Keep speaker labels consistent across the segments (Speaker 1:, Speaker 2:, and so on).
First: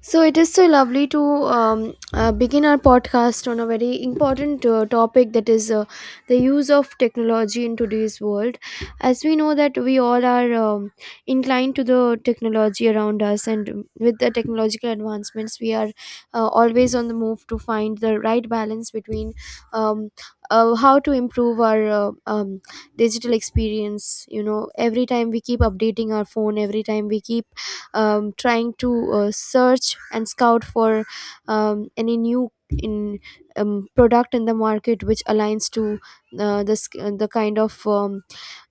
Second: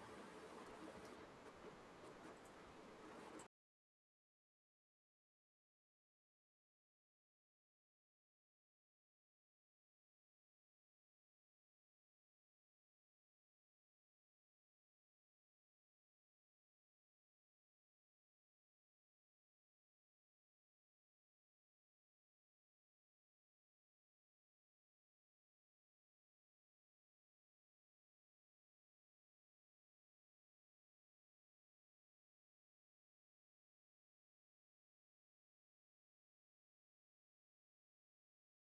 Speaker 1: So it is so lovely to begin our podcast on a very important topic, that is the use of technology in today's world. As we know that we all are inclined to the technology around us, and with the technological advancements, we are always on the move to find the right balance between um, how to improve our digital experience. Every time we keep updating our phone, every time we keep trying to search and scout for any new in product in the market which aligns to this, the kind of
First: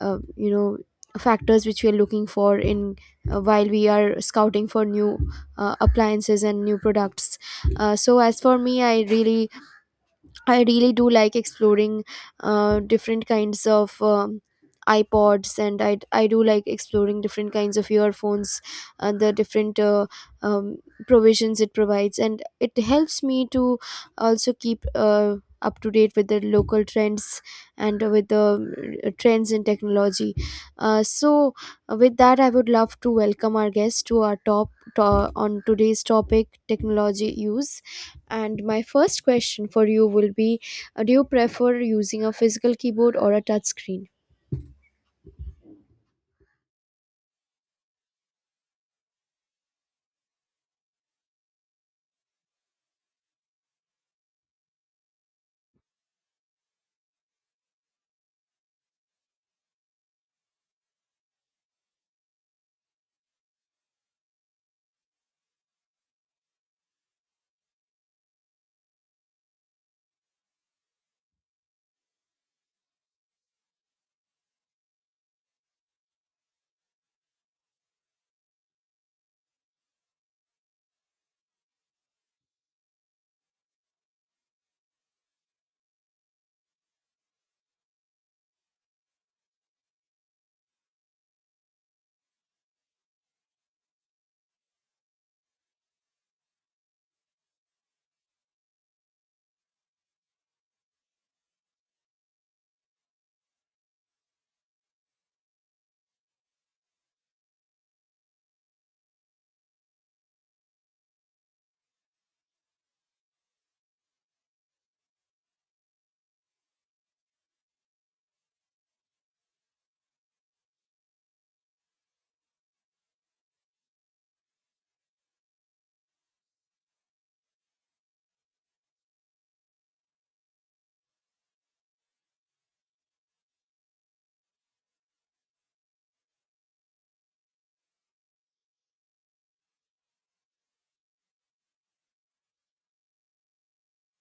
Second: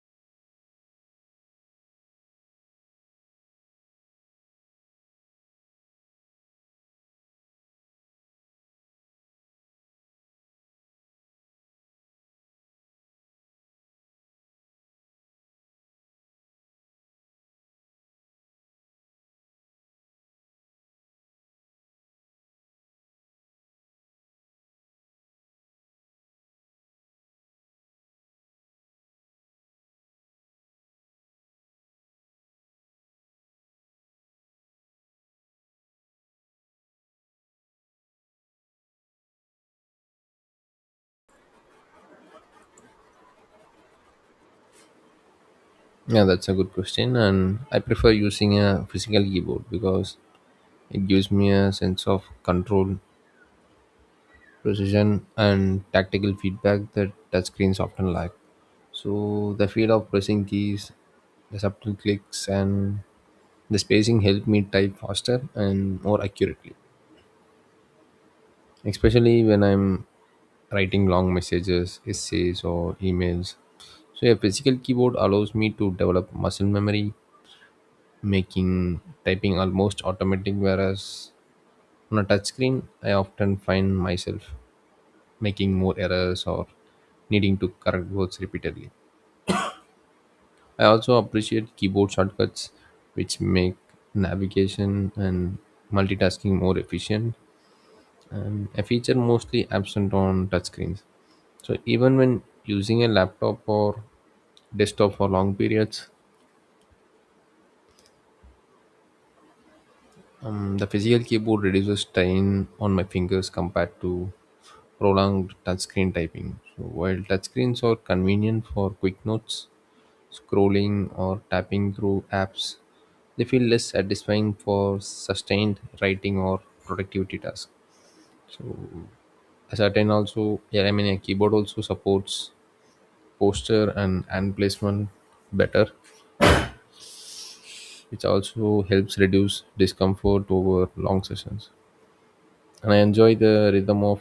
Speaker 1: uh, you know factors which we are looking for in while we are scouting for new appliances and new products. So as for me, I really do like exploring different kinds of iPods, and I do like exploring different kinds of earphones, and the different um, provisions it provides, and it helps me to also keep up to date with the local trends and with the trends in technology. So with that, I would love to welcome our guest to our to, on today's topic, technology use, and my first question for you will be, do you prefer using a physical keyboard or a touch screen?
Speaker 2: Yeah, that's a good question. And I prefer using a physical keyboard because it gives me a sense of control, precision, and tactical feedback that touchscreens often lack. So the feel of pressing keys, the subtle clicks, and the spacing help me type faster and more accurately, especially when I'm writing long messages, essays, or emails. So a physical keyboard allows me to develop muscle memory making typing almost automatic whereas on a touchscreen I often find myself making more errors or needing to correct words repeatedly. I also appreciate keyboard shortcuts which make navigation and multitasking more efficient, and a feature mostly absent on touchscreens. So even when using a laptop or desktop for long periods, the physical keyboard reduces strain on my fingers compared to prolonged touchscreen typing. So while touchscreens are convenient for quick notes, scrolling, or tapping through apps, they feel less satisfying for sustained writing or productivity tasks. So a certain also, yeah, a keyboard also supports posture and hand placement better, which also helps reduce discomfort over long sessions. And I enjoy the rhythm of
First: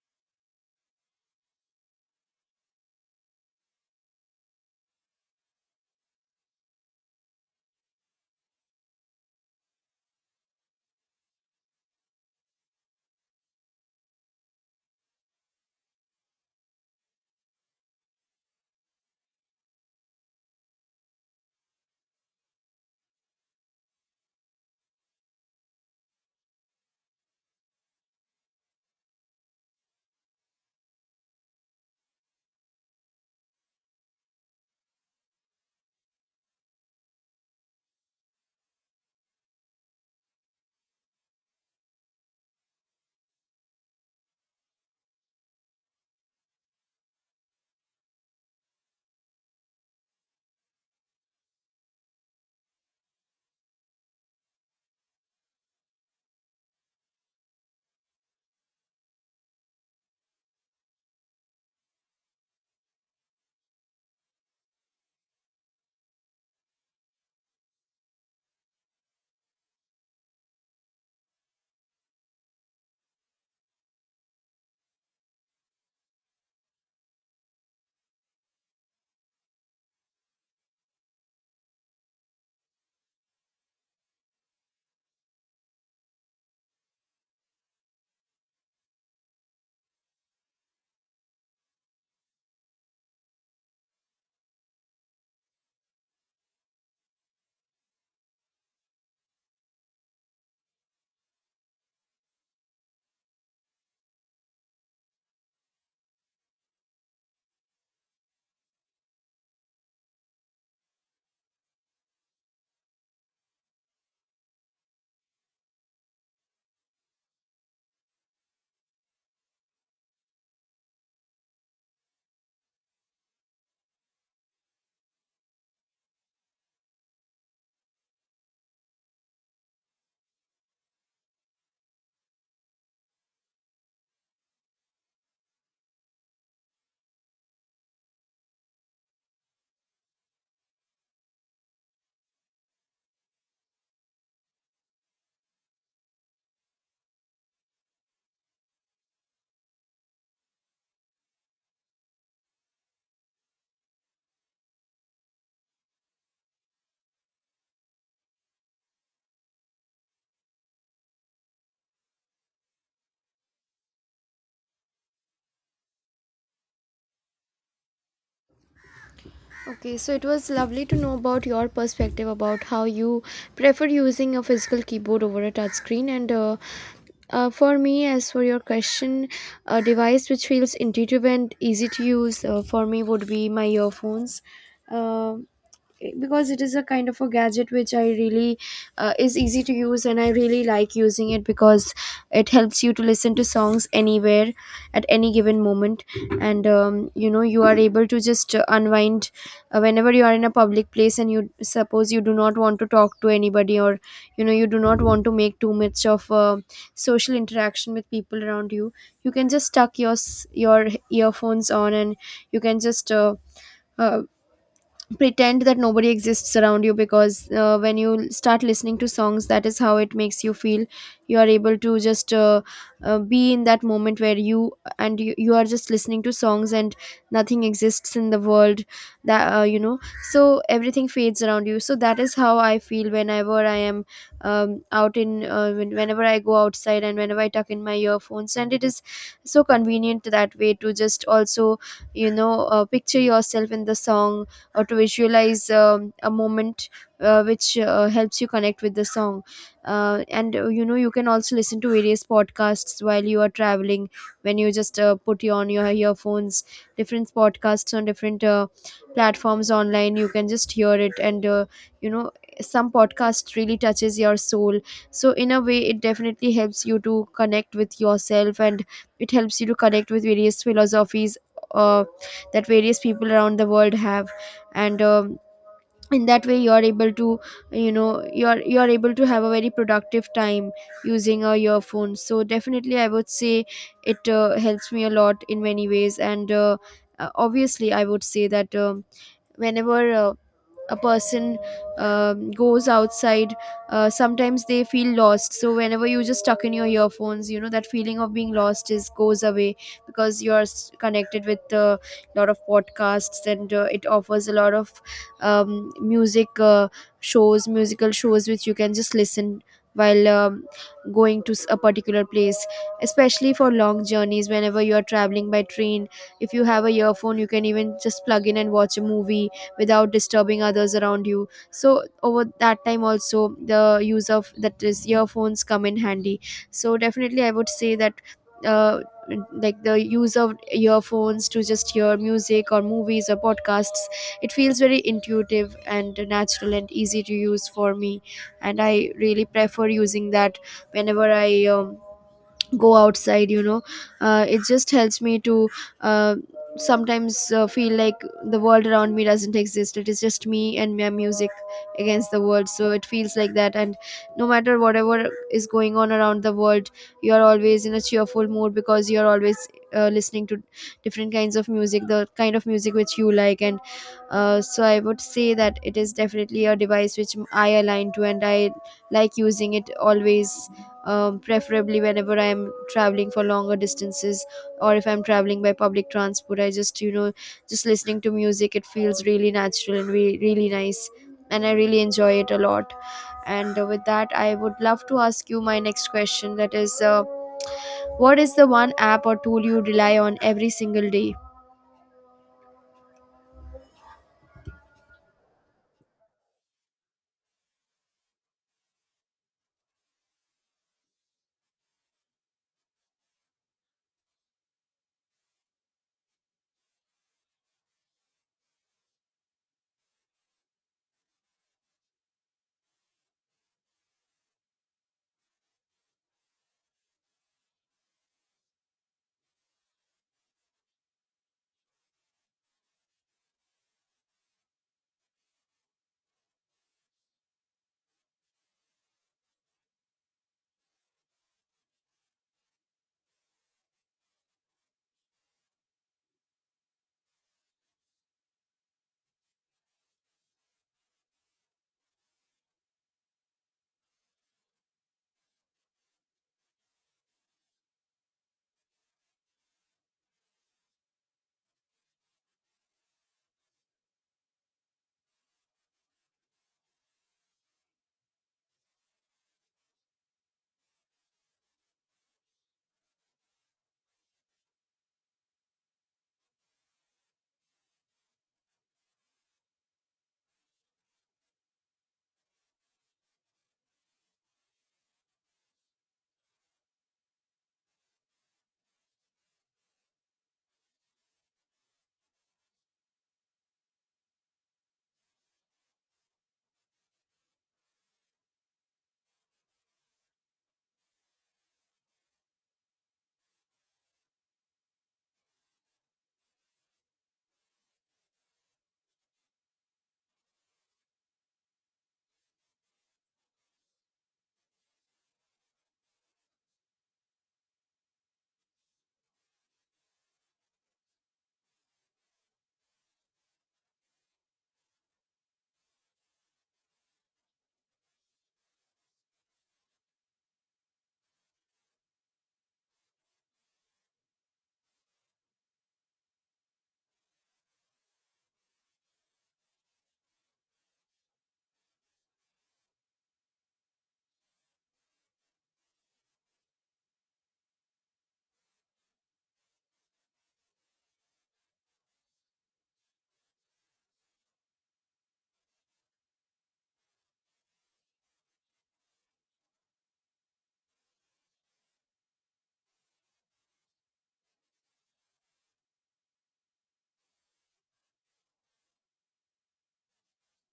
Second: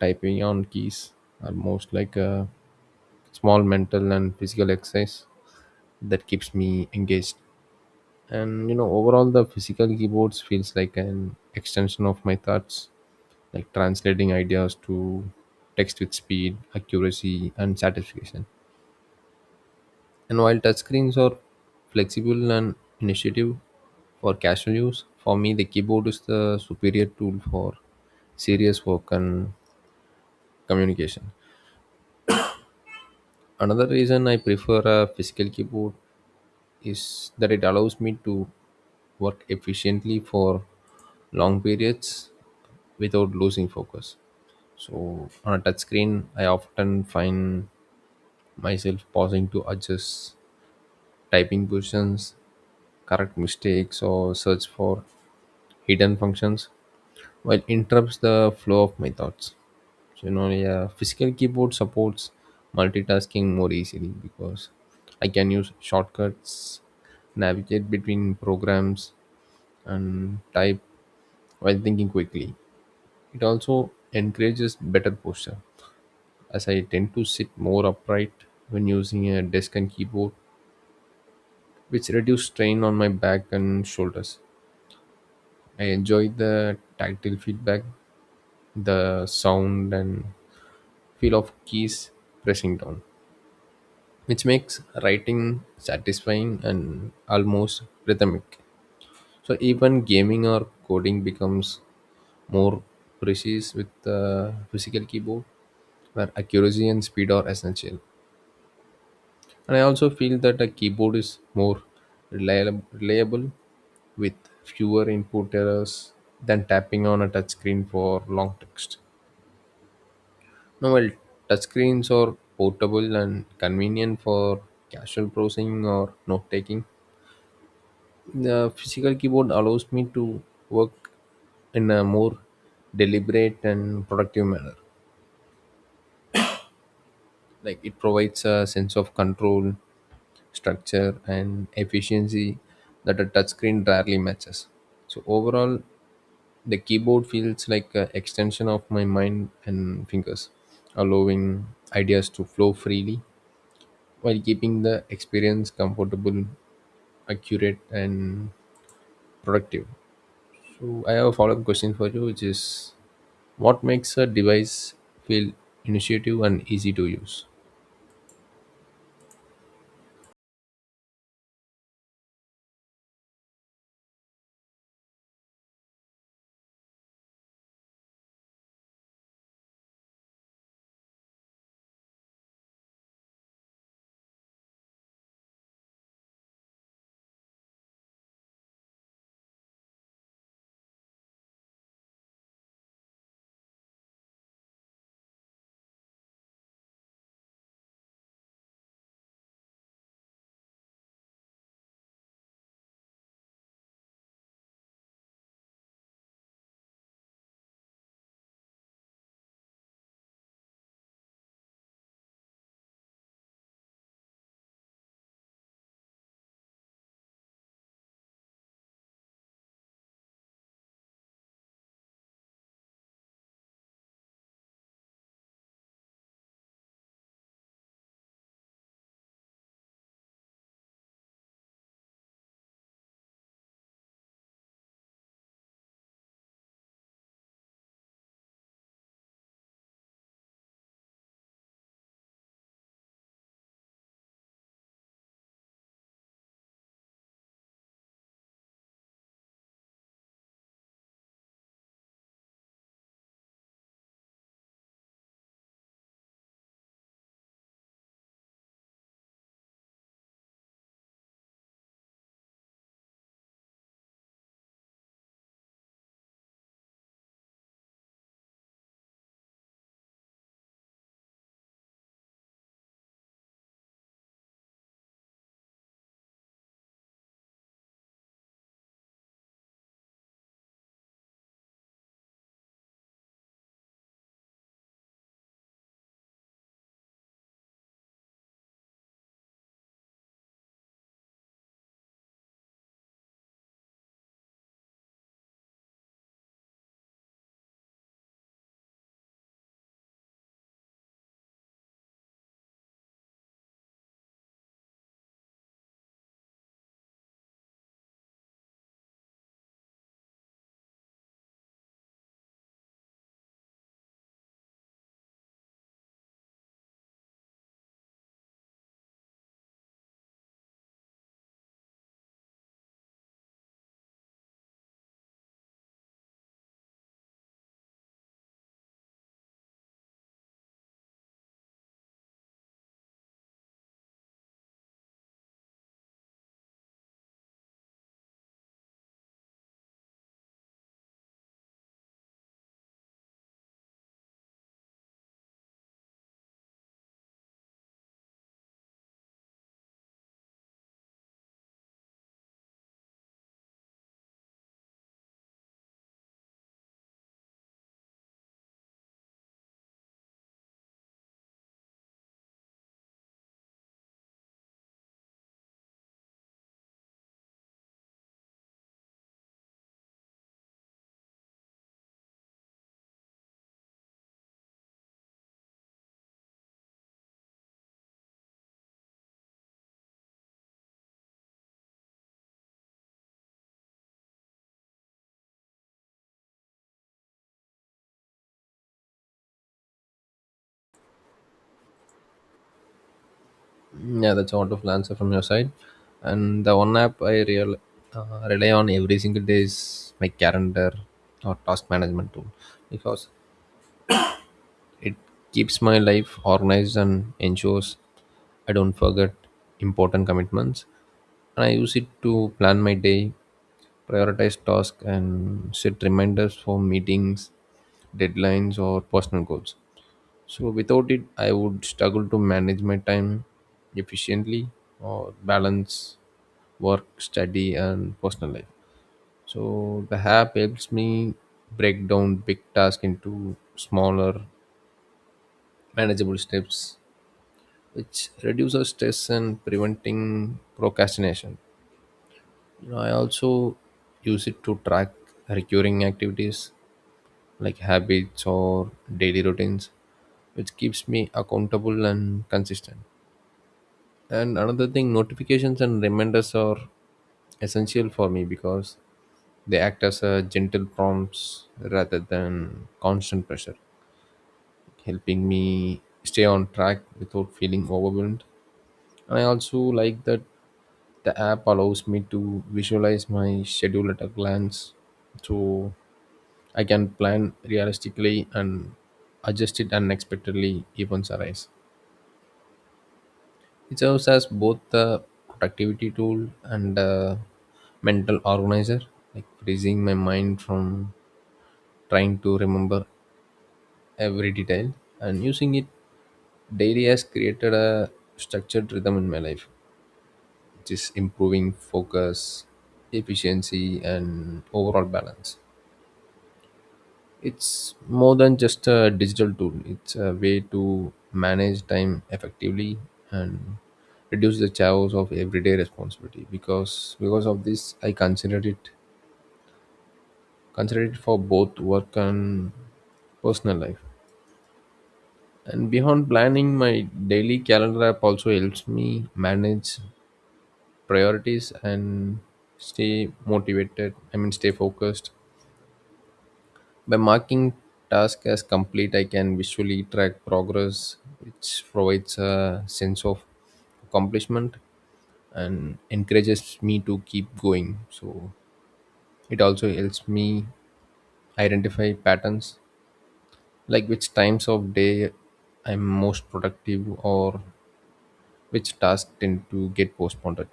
Speaker 2: typing on keys, almost like a small mental and physical exercise that keeps me engaged. Overall, the physical keyboards feels like an extension of my thoughts, like translating ideas to text with speed, accuracy, and satisfaction. And while touchscreens are flexible and initiative for casual use, for me, the keyboard is the superior tool for serious work and communication. Another reason I prefer a physical keyboard is that it allows me to work efficiently for long periods without losing focus. So on a touchscreen, I often find myself pausing to adjust typing positions, correct mistakes, or search for hidden functions. While it interrupts the flow of my thoughts. So, yeah, physical keyboard supports multitasking more easily because I can use shortcuts, navigate between programs, and type while thinking quickly. It also encourages better posture as I tend to sit more upright when using a desk and keyboard, which reduce strain on my back and shoulders. I enjoy the tactile feedback, the sound, and feel of keys pressing down, which makes writing satisfying and almost rhythmic. So even gaming or coding becomes more precise with the physical keyboard, where accuracy and speed are essential. And I also feel that a keyboard is more reliable with fewer input errors than tapping on a touchscreen for long text. No, well, touchscreens are portable and convenient for casual browsing or note taking. The physical keyboard allows me to work in a more deliberate and productive manner. Like it provides a sense of control, structure, and efficiency that a touchscreen rarely matches. So, overall, the keyboard feels like an extension of my mind and fingers, allowing ideas to flow freely while keeping the experience comfortable, accurate, and productive. So, I have a follow up question for you, which is what makes a device feel initiative and easy to use?
Speaker 1: Okay, so it was lovely to know about your perspective about how you prefer using a physical keyboard over a touchscreen. And for me, as for your question, a device which feels intuitive and easy to use for me would be my earphones. Um because it is a kind of a gadget which I really is easy to use, and I really like using it because it helps you to listen to songs anywhere at any given moment. And you are able to just unwind whenever you are in a public place, and you suppose you do not want to talk to anybody, or you do not want to make too much of social interaction with people around you. You can just tuck your earphones on, and you can just uh, pretend that nobody exists around you, because when you start listening to songs, that is how it makes you feel. You are able to just be in that moment where you are just listening to songs, and nothing exists in the world that you know so everything fades around you. So that is how I feel whenever I am out in whenever I go outside, and whenever I tuck in my earphones. And it is so convenient that way to just also picture yourself in the song, or to visualize a moment which helps you connect with the song. And you can also listen to various podcasts while you are traveling. When you just put you on your earphones, different podcasts on different platforms online, you can just hear it. And you know some podcast really touches your soul. So in a way, it definitely helps you to connect with yourself, and it helps you to connect with various philosophies uh, that various people around the world have. And in that way, you are able to you know you're able to have a very productive time using a earphone. So definitely I would say it helps me a lot in many ways. And obviously I would say that whenever a person goes outside, sometimes they feel lost. So whenever you just stuck in your earphones, you know that feeling of being lost is goes away, because you're connected with a lot of podcasts. And it offers a lot of um, music uh, musical shows which you can just listen while going to a particular place, especially for long journeys. Whenever you are traveling by train, if you have a earphone, you can even just plug in and watch a movie without disturbing others around you. So over that time also, the use of that is earphones come in handy. So definitely I would say that, uh, like, the use of earphones to just hear music or movies or podcasts, it feels very intuitive and natural and easy to use for me, and I really prefer using that whenever I go outside. It just helps me to uh, sometimes feel like the world around me doesn't exist, it is just me and my music against the world. So it feels like that. And no matter whatever is going on around the world, you are always in a cheerful mood, because you are always listening to different kinds of music, the kind of music which you like. And so I would say that it is definitely a device which I align to, and I like using it always, preferably whenever I'm traveling for longer distances, or if I'm traveling by public transport. I just, just listening to music, it feels really natural and really nice, and I really enjoy it a lot. And with that, I would love to ask you my next question, that is, what is the one app or tool you rely on every single day?
Speaker 2: Yeah, that's a wonderful answer from your side. And the one app I rely on every single day is my calendar or task management tool because it keeps my life organized and ensures I don't forget important commitments. And I use it to plan my day, prioritize tasks, and set reminders for meetings, deadlines, or personal goals. So, without it, I would struggle to manage my time efficiently or balance work, study, and personal life. So, the app helps me break down big tasks into smaller, manageable steps, which reduces stress and preventing procrastination. I also use it to track recurring activities like habits or daily routines, which keeps me accountable and consistent. And another thing, notifications and reminders are essential for me because they act as a gentle prompts rather than constant pressure, helping me stay on track without feeling overwhelmed. And I also like that the app allows me to visualize my schedule at a glance, so I can plan realistically and adjust it unexpectedly events arise. It serves as both a productivity tool and a mental organizer, like freezing my mind from trying to remember every detail, and using it daily has created a structured rhythm in my life, which is improving focus, efficiency, and overall balance. It's more than just a digital tool. It's a way to manage time effectively and reduce the chaos of everyday responsibility. Because I consider it for both work and personal life. And beyond planning, my daily calendar app also helps me manage priorities and stay motivated. I mean, stay focused. By marking tasks as complete, I can visually track progress, which provides a sense of accomplishment and encourages me to keep going. So it also helps me identify patterns like which times of day I'm most productive or which tasks tend to get postponed,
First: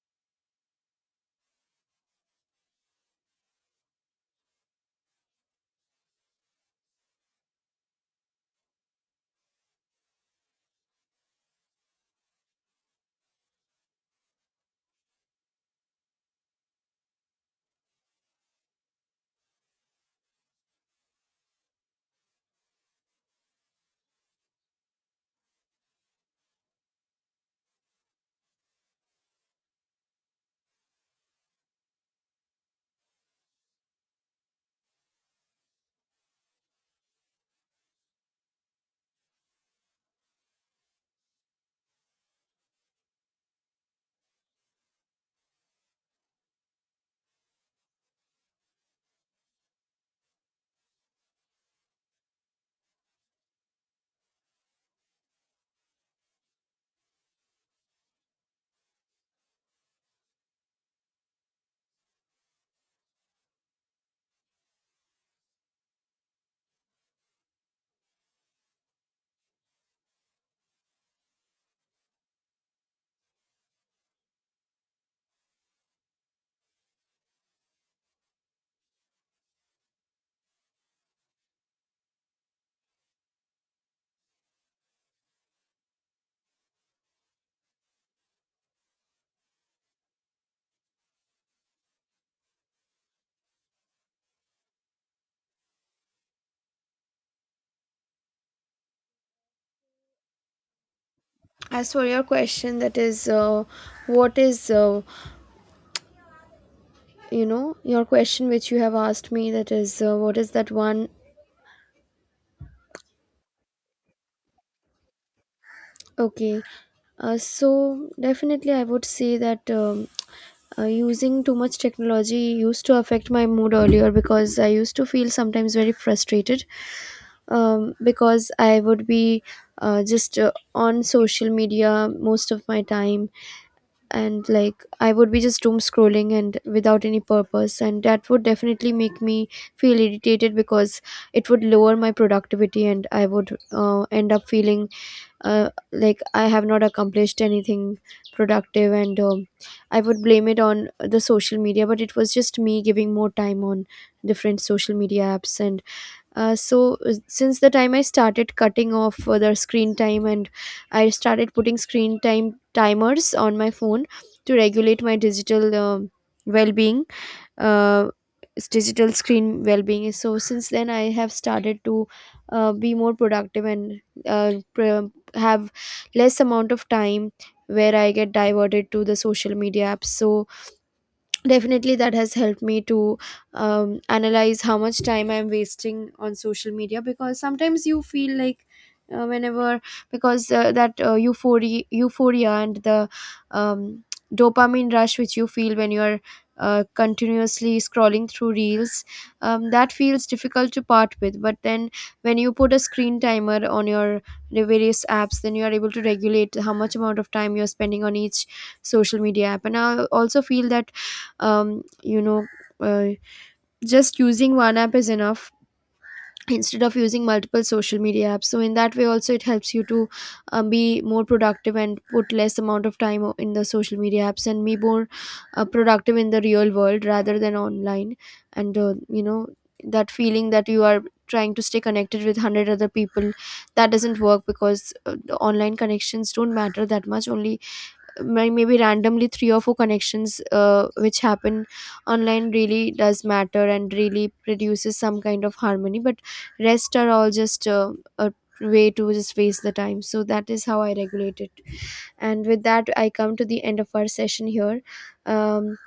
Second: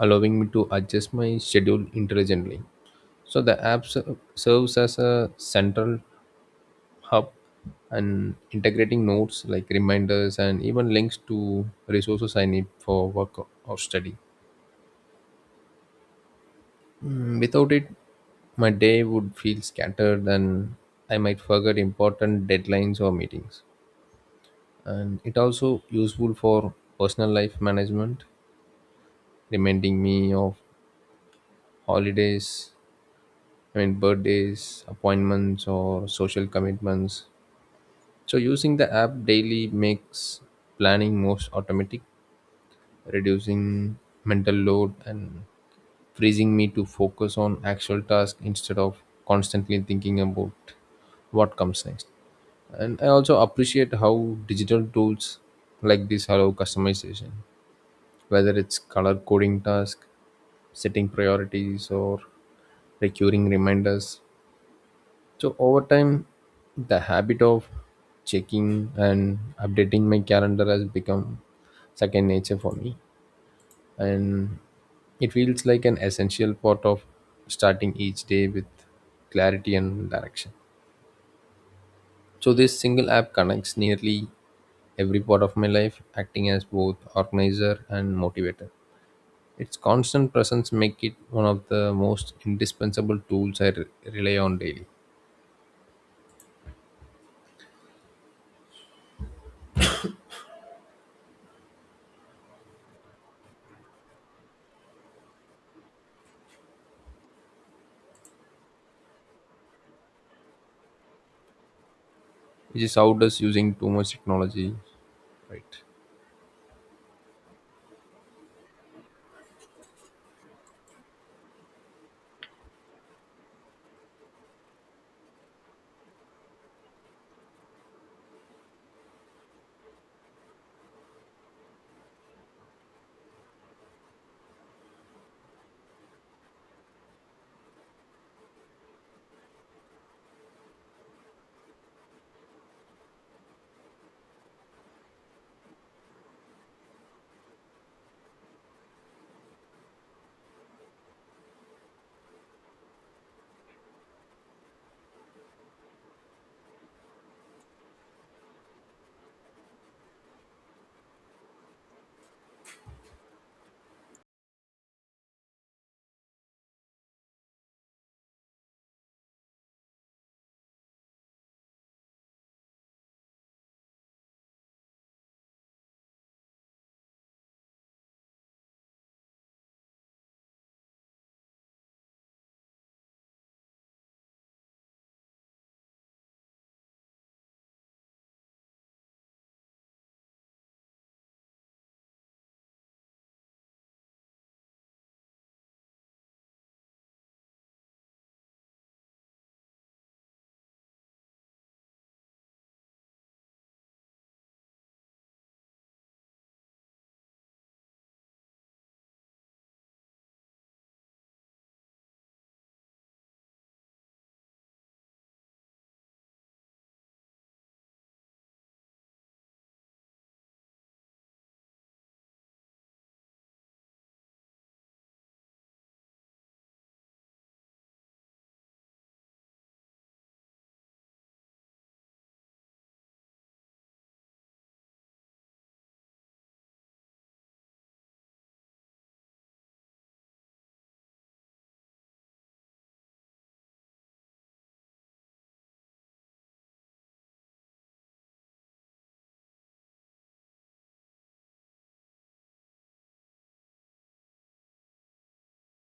Speaker 2: allowing me to adjust my schedule intelligently. So the app serves as a central hub and integrating notes like reminders and even links to resources I need for work or study. Without it, my day would feel scattered and I might forget important deadlines or meetings. And it also useful for personal life management, reminding me of holidays, I mean birthdays, appointments or social commitments. So using the app daily makes planning most automatic, reducing mental load and freezing me to focus on actual task instead of constantly thinking about what comes next. And I also appreciate how digital tools like this allow customization, whether it's color coding task, setting priorities or recurring reminders. So over time the habit of checking and updating my calendar has become second nature for me, and it feels like an essential part of starting each day with clarity and direction. So, this single app connects nearly every part of my life, acting as both organizer and motivator. Its constant presence make it one of the most indispensable tools I rely on daily,
Speaker 1: As for your question, that is, what is, you know, your question which you have asked me, that is, what is that one?
Speaker 2: which is how does using too much technology, right?
Speaker 1: Okay, so definitely, I would say that using too much technology used to affect my mood earlier, because I used to feel sometimes very frustrated, because I would be just on social media most of my time. And like I would be just doom scrolling and without any purpose, and that would definitely make me feel irritated, because it would lower my productivity, and I would end up feeling like I have not accomplished anything productive. And I would blame it on the social media, but it was just me giving more time on different social media apps. And so since the time I started cutting off the screen time, and I started putting screen time timers on my phone to regulate my digital well-being, uh, digital screen well-being is. So since then I have started to be more productive, and have less amount of time where I get diverted to the social media apps. So definitely that has helped me to analyze how much time I'm wasting on social media. Because sometimes you feel like, whenever, because that euphoria and the um, dopamine rush which you feel when you're continuously scrolling through reels, that feels difficult to part with. But then, when you put a screen timer on your various apps, then you are able to regulate how much amount of time you're spending on each social media app. And I also feel that, um you know uh, just using one app is enough, instead of using multiple social media apps. So in that way also, it helps you to be more productive, and put less amount of time in the social media apps, and be more productive in the real world rather than online. And you know that feeling that you are trying to stay connected with 100 other people? That doesn't work, because the online connections don't matter that much. Only maybe randomly three or four connections which happen online really does matter and really produces some kind of harmony, but rest are all just a way to just waste the time. So that is how I regulate it. And with that, I come to the end of our session here. um,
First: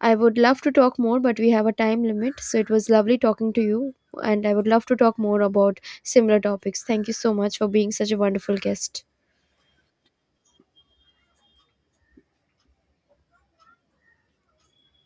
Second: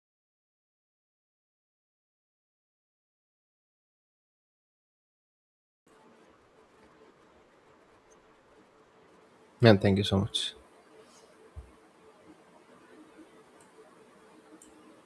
Speaker 1: I would love to talk more, but we have a time limit. So it was lovely talking to you, and I would love to talk more about similar topics. Thank you so much for being such a wonderful guest.
Speaker 2: Yeah, thank you so much.